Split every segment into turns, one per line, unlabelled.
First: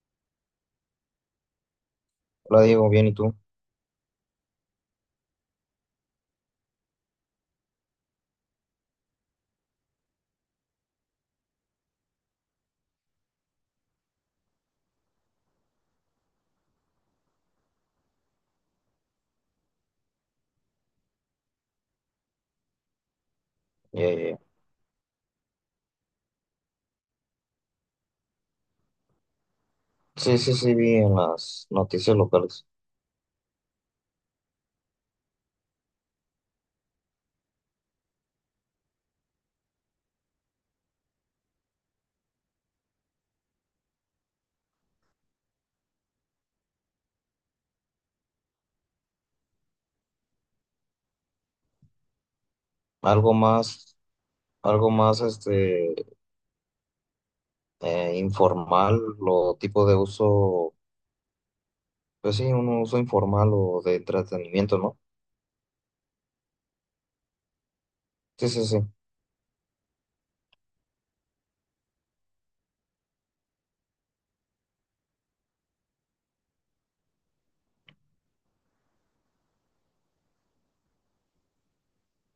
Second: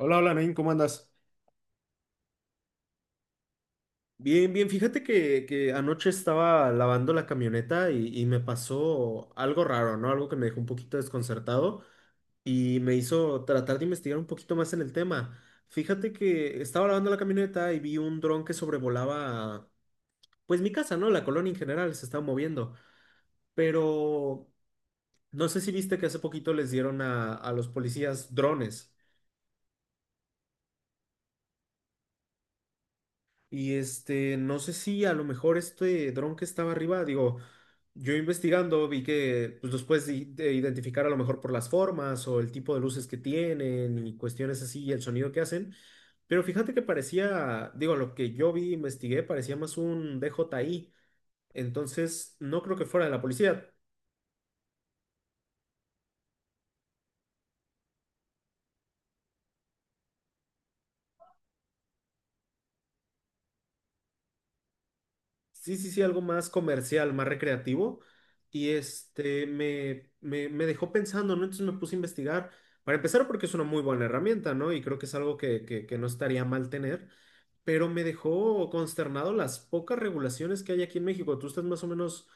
Hola, hola, Nain, ¿cómo andas?
Hola Diego, bien, ¿y tú?
Bien, bien, fíjate que anoche estaba lavando la camioneta y me pasó algo raro, ¿no? Algo que me dejó un poquito desconcertado y me hizo tratar de investigar un poquito más en el tema. Fíjate que estaba lavando la camioneta y vi un dron que sobrevolaba, pues mi casa, ¿no? La colonia en general se estaba moviendo,
Ya, ya, ya.
pero no sé si viste que hace poquito les dieron a los policías drones.
Sí, sí, sí, vi en las noticias locales.
Y este, no sé si a lo mejor este dron que estaba arriba, digo, yo investigando vi que pues, los puedes i- de identificar a lo mejor por las formas o el tipo de luces que tienen y cuestiones así y el sonido que hacen. Pero fíjate que parecía, digo, lo que yo vi, investigué, parecía más un DJI. Entonces, no creo que fuera de la
Algo
policía.
más, algo más, informal o tipo de uso, pues sí, un uso informal o de entretenimiento, ¿no?
Sí, sí, sí, algo más comercial, más recreativo.
Sí, sí,
Y
sí.
este me dejó pensando, ¿no? Entonces me puse a investigar. Para empezar, porque es una muy buena herramienta, ¿no? Y creo que es algo que no estaría mal tener. Pero me dejó consternado las pocas regulaciones que hay aquí en México. Tú estás más o menos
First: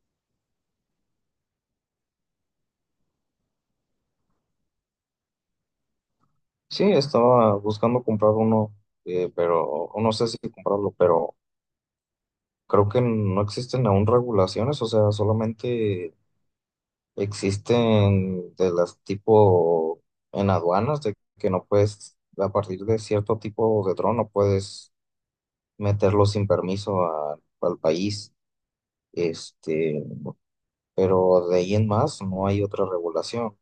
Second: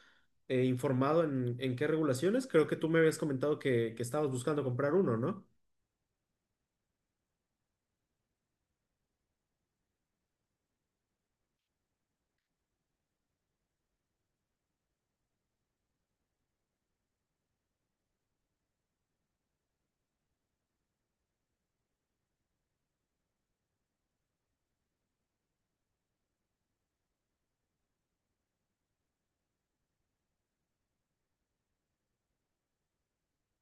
informado en qué regulaciones. Creo que tú me habías comentado que estabas buscando comprar uno, ¿no?
Sí, estaba buscando comprar uno, pero no sé si comprarlo, pero creo que no existen aún regulaciones, o sea, solamente existen de las tipo en aduanas, de que no puedes, a partir de cierto tipo de dron, no puedes meterlo sin permiso al país. Este, pero de ahí en más no hay otra regulación.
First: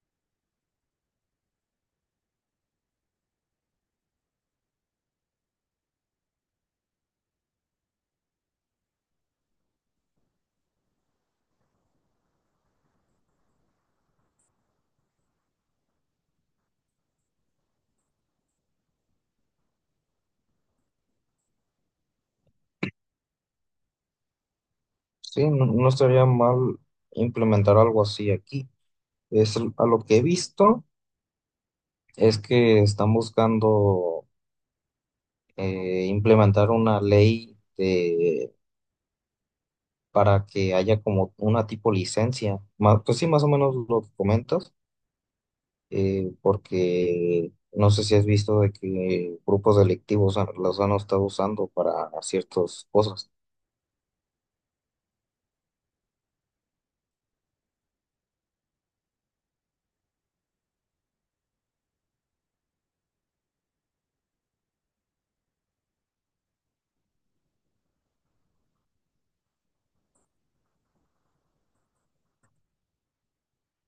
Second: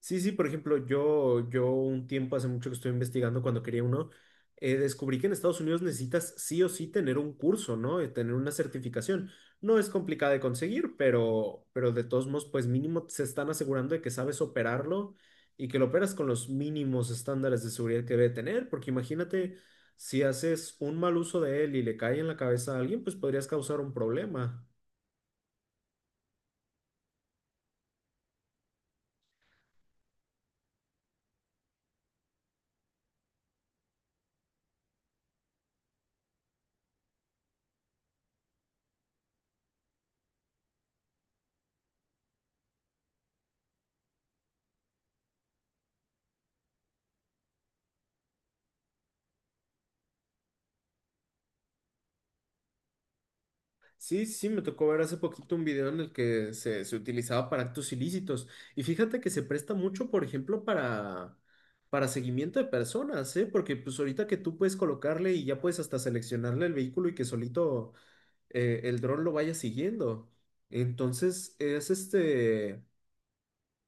Sí, sí, por ejemplo, yo un tiempo hace mucho que estoy investigando cuando quería uno, descubrí que en Estados Unidos necesitas sí o sí tener un curso, ¿no? Tener una certificación. No es complicada de conseguir, pero de todos modos, pues mínimo se están asegurando de que sabes operarlo y que lo operas con los mínimos estándares de seguridad que debe tener, porque imagínate, si haces un mal uso de él y le cae en la cabeza a alguien, pues podrías causar un problema.
Sí, no, no estaría mal implementar algo así aquí. Es, a lo que he visto es que están buscando implementar una ley para que haya como una tipo licencia. Pues sí, más o menos lo que comentas, porque no sé si has visto de que grupos delictivos los han estado usando para ciertas cosas.
Sí, sí, sí, me tocó ver hace poquito un video en el que se utilizaba para actos ilícitos. Y fíjate que se presta mucho, por ejemplo, para seguimiento de personas, ¿eh? Porque pues ahorita que tú puedes colocarle y ya puedes hasta seleccionarle el vehículo y que solito el dron lo vaya siguiendo. Entonces, es este,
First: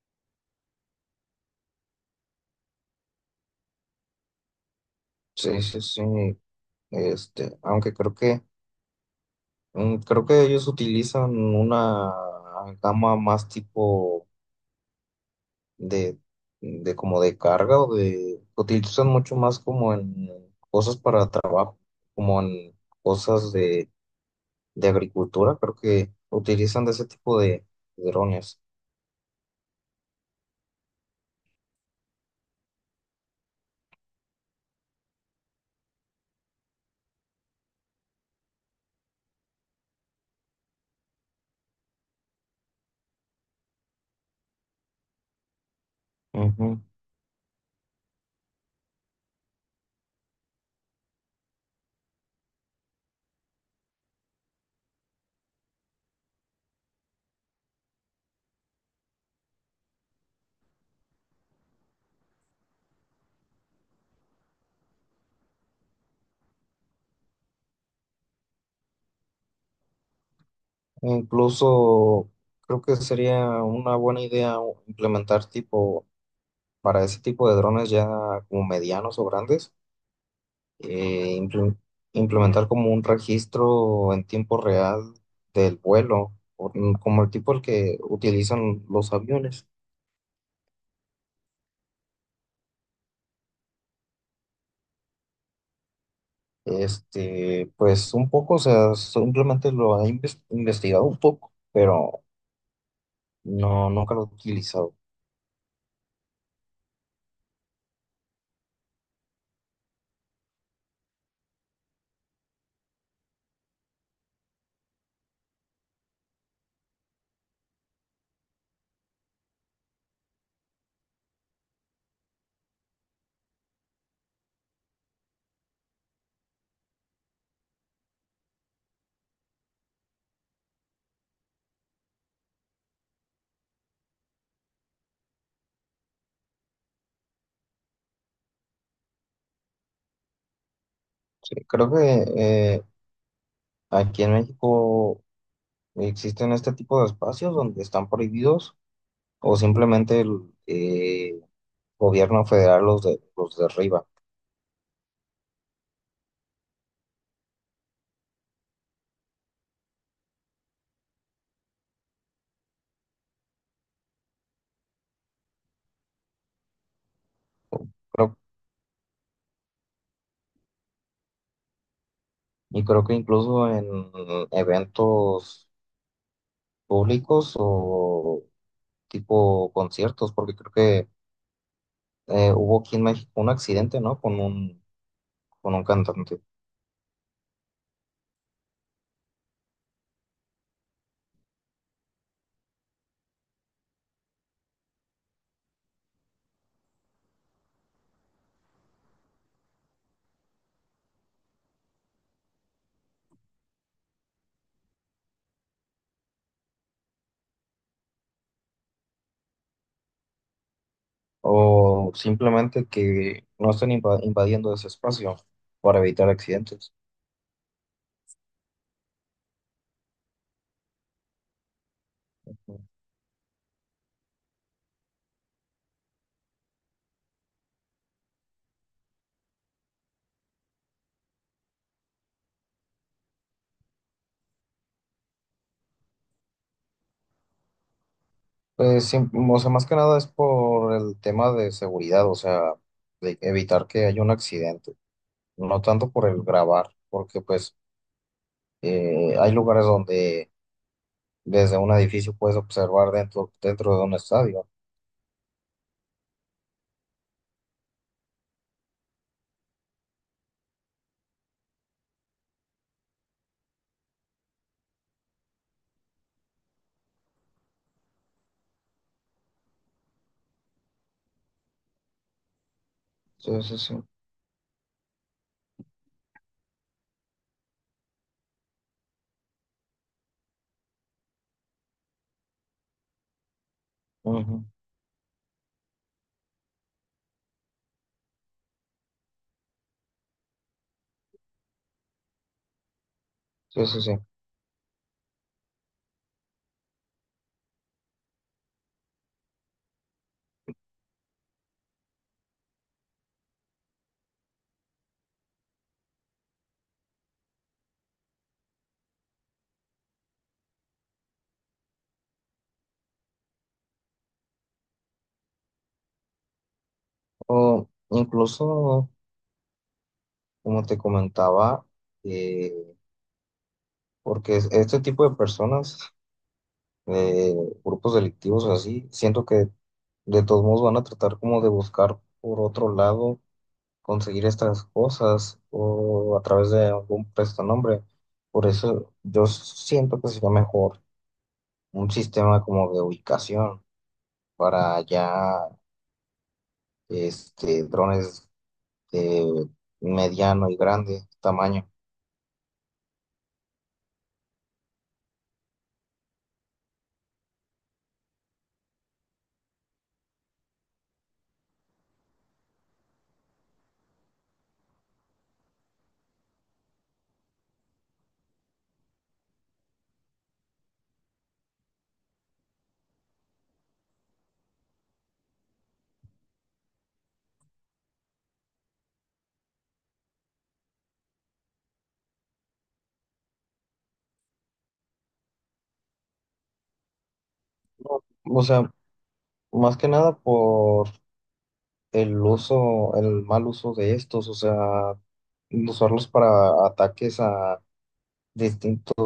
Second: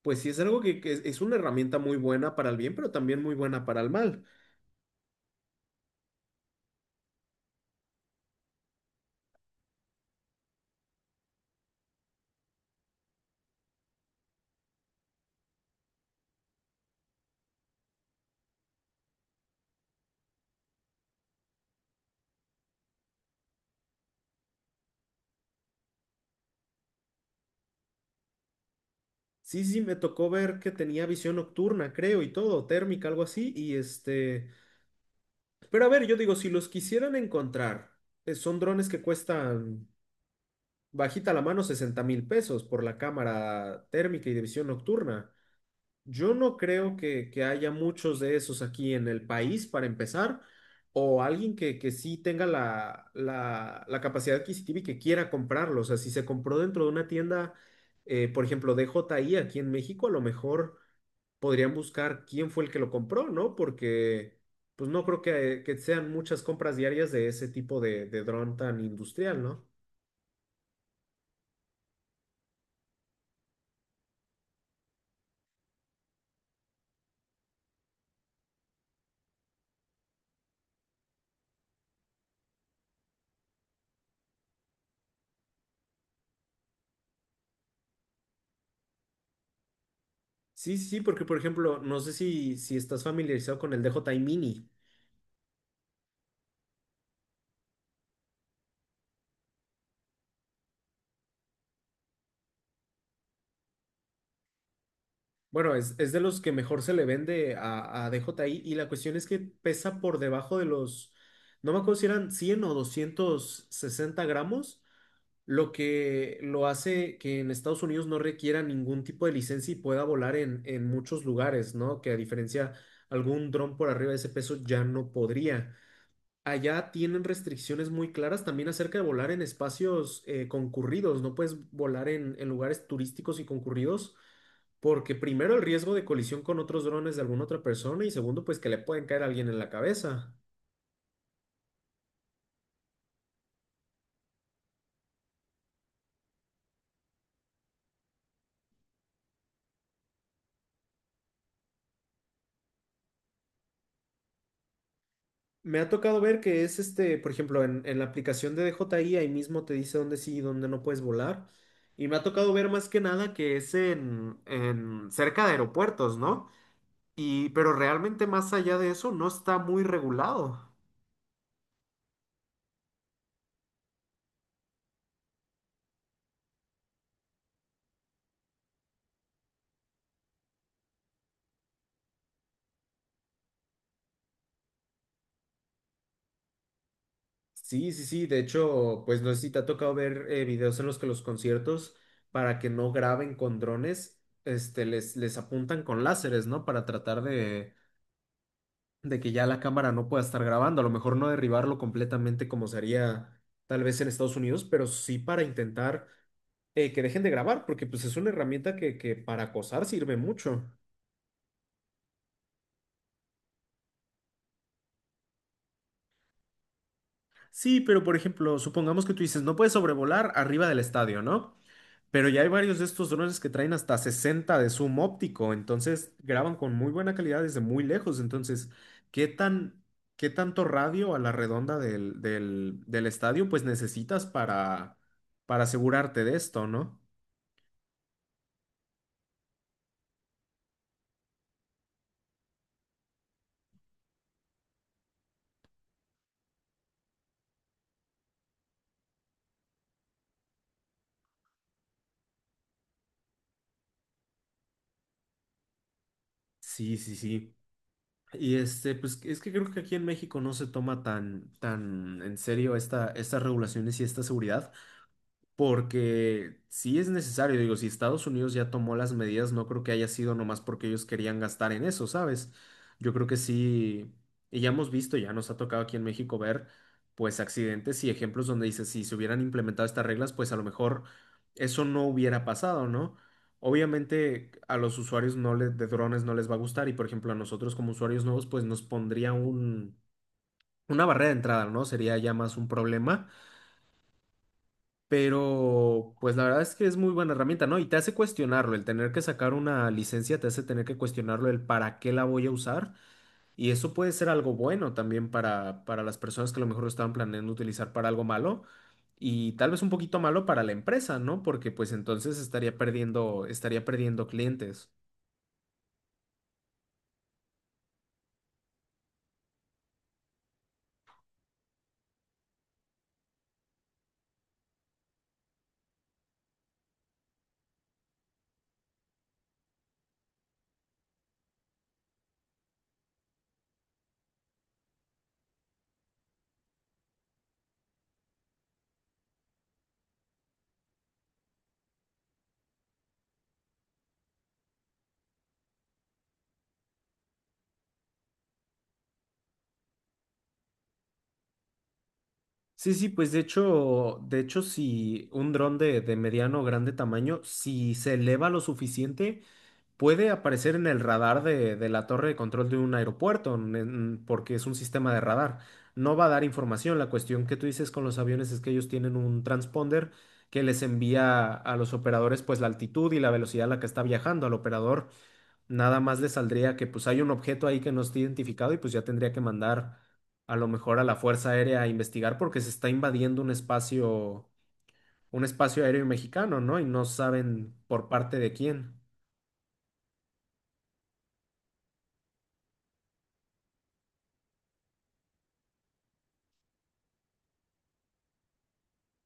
pues sí, es algo que, que es una herramienta muy buena para el bien, pero también muy buena para el mal.
Sí, sí, sí. Aunque creo que creo que ellos utilizan una gama más tipo de, de como de carga o de utilizan mucho más como en cosas para trabajo, como en cosas de agricultura, creo que utilizan de ese tipo de drones.
Sí, sí, me tocó ver que tenía visión nocturna, creo, y todo, térmica, algo así, y este... Pero a ver, yo digo, si los quisieran encontrar, son drones que cuestan bajita la mano 60,000 pesos por la cámara térmica y de visión nocturna. Yo no
Ujú.
creo que haya muchos de esos aquí en el país para empezar, o alguien que sí tenga la capacidad adquisitiva y que quiera comprarlo. O sea, si se compró dentro de una tienda, por ejemplo, DJI aquí en México, a lo mejor podrían buscar quién fue el que lo compró, ¿no? Porque pues no creo que sean muchas compras diarias de ese tipo de dron tan industrial, ¿no?
E incluso creo que sería una buena idea implementar tipo, para ese tipo de drones ya como medianos o grandes, eh, imple- implementar como un registro en tiempo real del vuelo, como el tipo el que utilizan los aviones.
Sí, sí, sí, porque por ejemplo, no sé si estás familiarizado con el DJI Mini.
Este, pues un poco, o sea, simplemente lo he investigado un poco, pero no, nunca lo he utilizado.
Bueno, es de los que mejor se le vende a DJI y la cuestión es que pesa por debajo de los, no me acuerdo si eran 100 o 260 gramos lo que lo hace que en Estados Unidos no requiera ningún tipo de licencia y pueda volar en muchos lugares, ¿no? Que a diferencia algún dron por arriba de ese peso ya no podría. Allá tienen restricciones muy claras también acerca de volar en espacios concurridos, no puedes volar en lugares turísticos y concurridos. Porque primero el riesgo de colisión con otros drones de alguna otra persona y segundo pues que le pueden caer a alguien en la cabeza.
Sí, creo que eh, aquí en México existen este tipo de espacios donde están prohibidos o simplemente el eh, gobierno federal los derriba.
Me ha tocado ver que es este, por ejemplo, en la aplicación de DJI ahí mismo te dice dónde sí y dónde no puedes volar. Y me ha tocado ver más que nada que es en cerca de aeropuertos, ¿no? Y, pero realmente
Creo-
más allá de eso no está muy regulado.
Creo que incluso en eventos públicos o tipo conciertos, porque creo que hubo aquí en México un accidente, ¿no? Con un cantante.
Sí, sí, sí. De hecho, pues no sé si te ha tocado ver videos en los que los conciertos, para que no graben con drones, este, les apuntan con láseres, ¿no? Para tratar de que ya la cámara no pueda estar grabando, a lo mejor no derribarlo completamente como se haría tal vez en Estados Unidos, pero sí para intentar que dejen de grabar, porque pues es una herramienta que para acosar sirve mucho.
O simplemente que no estén invadiendo ese espacio para evitar accidentes.
Sí, pero por ejemplo, supongamos que tú dices, no puedes sobrevolar arriba del estadio, ¿no? Pero ya hay varios de estos drones que traen hasta 60 de zoom óptico, entonces graban con muy buena calidad desde muy lejos. Entonces, ¿qué tan, qué tanto radio a la redonda del estadio pues necesitas para asegurarte de esto, ¿no?
Pues, sí, o sea, más que nada es por el tema de seguridad, o sea, de evitar que haya un accidente, no tanto por el grabar, porque pues hay lugares donde desde un edificio puedes observar dentro, dentro de un estadio.
Sí, sí, sí. Y este, pues es que creo que aquí en México no se toma tan, tan en serio esta, estas regulaciones y esta seguridad. Porque sí es necesario, digo, si Estados Unidos ya tomó las medidas, no creo que haya sido nomás porque ellos querían gastar en eso, ¿sabes? Yo creo que
Sí, sí, sí.
sí, y ya hemos visto, ya nos ha tocado aquí en México ver, pues, accidentes y ejemplos donde dice, si se hubieran implementado estas reglas, pues a lo mejor eso no hubiera pasado, ¿no? Obviamente
Ujú.
a los usuarios de drones no les va a gustar y, por ejemplo, a nosotros como usuarios nuevos, pues nos pondría un, una barrera de entrada, ¿no? Sería ya más un problema.
Sí, sí, sí.
Pero, pues la verdad es que es muy buena herramienta, ¿no? Y te hace cuestionarlo, el tener que sacar una licencia te hace tener que cuestionarlo el para qué la voy a usar. Y eso puede ser algo bueno también para las personas que a lo mejor lo estaban planeando utilizar para algo malo y tal vez un poquito malo para la empresa, ¿no? Porque pues entonces estaría perdiendo clientes.
O incluso, como te comentaba, eh, porque este tipo de personas, eh, grupos delictivos así, siento que de todos modos van a tratar como de buscar por otro lado conseguir estas cosas o a través de algún prestanombre. Por eso yo siento que sería mejor un sistema como de ubicación para ya este, drones de mediano y grande tamaño.
Sí, sí, pues de hecho, si un dron de mediano o grande tamaño, si se eleva lo suficiente, puede aparecer en el radar de la torre de control de un aeropuerto, porque es un sistema de radar. No va a dar información. La cuestión que tú dices con los aviones es que ellos tienen un transponder que les envía a los operadores pues la altitud y la velocidad a la que está viajando. Al operador nada más le saldría que pues hay un objeto ahí que no está identificado y pues ya tendría que mandar a lo mejor a la Fuerza Aérea a investigar porque se está invadiendo un espacio aéreo mexicano, ¿no? Y no saben por parte de
O sea,
quién.
más que nada por el uso, el mal uso de estos, o sea, usarlos para ataques a distintos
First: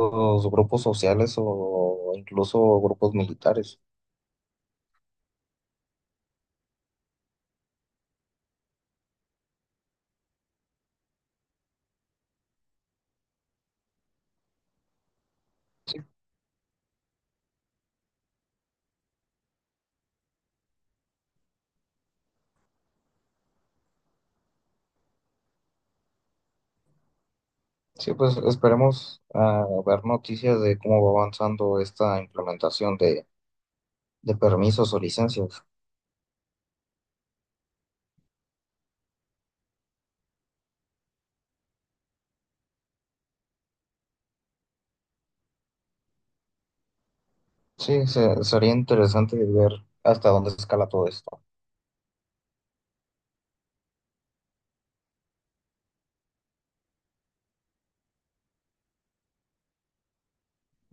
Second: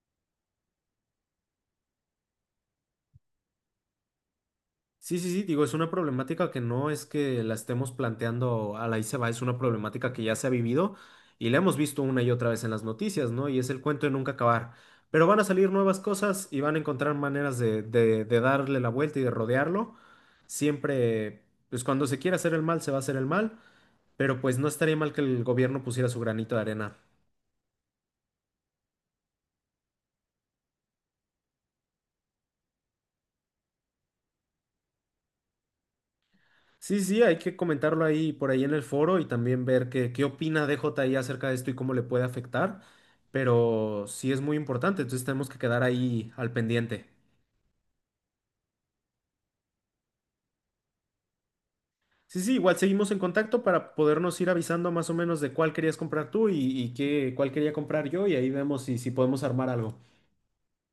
grupos sociales o incluso grupos militares.
Sí, sí, sí, digo, es una problemática que no es que la estemos planteando a la ahí se va, es una problemática que ya se ha vivido y la hemos visto una y otra vez en las noticias, ¿no? Y es el cuento de nunca acabar. Pero van a salir nuevas cosas y van a encontrar maneras de, de darle la vuelta y de rodearlo. Siempre, pues cuando se quiera hacer el mal, se va a hacer el mal, pero pues no estaría mal que el gobierno pusiera su granito de arena.
Sí, pues esperemos ver noticias de cómo va avanzando esta implementación de permisos o licencias.
Sí, sí, hay que comentarlo ahí por ahí en el foro y también ver qué, qué opina DJI acerca de esto y cómo le puede afectar, pero sí es muy importante, entonces tenemos que quedar ahí al pendiente.
Sí, sería interesante ver hasta dónde escala todo esto.
Sí, sí, igual seguimos en contacto para podernos ir avisando más o menos de cuál querías comprar tú y qué, cuál quería comprar yo y ahí vemos si, si podemos armar algo.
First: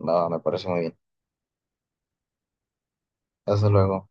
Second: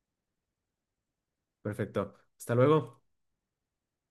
Nada, me parece muy bien.
Perfecto, hasta luego.
Hasta luego.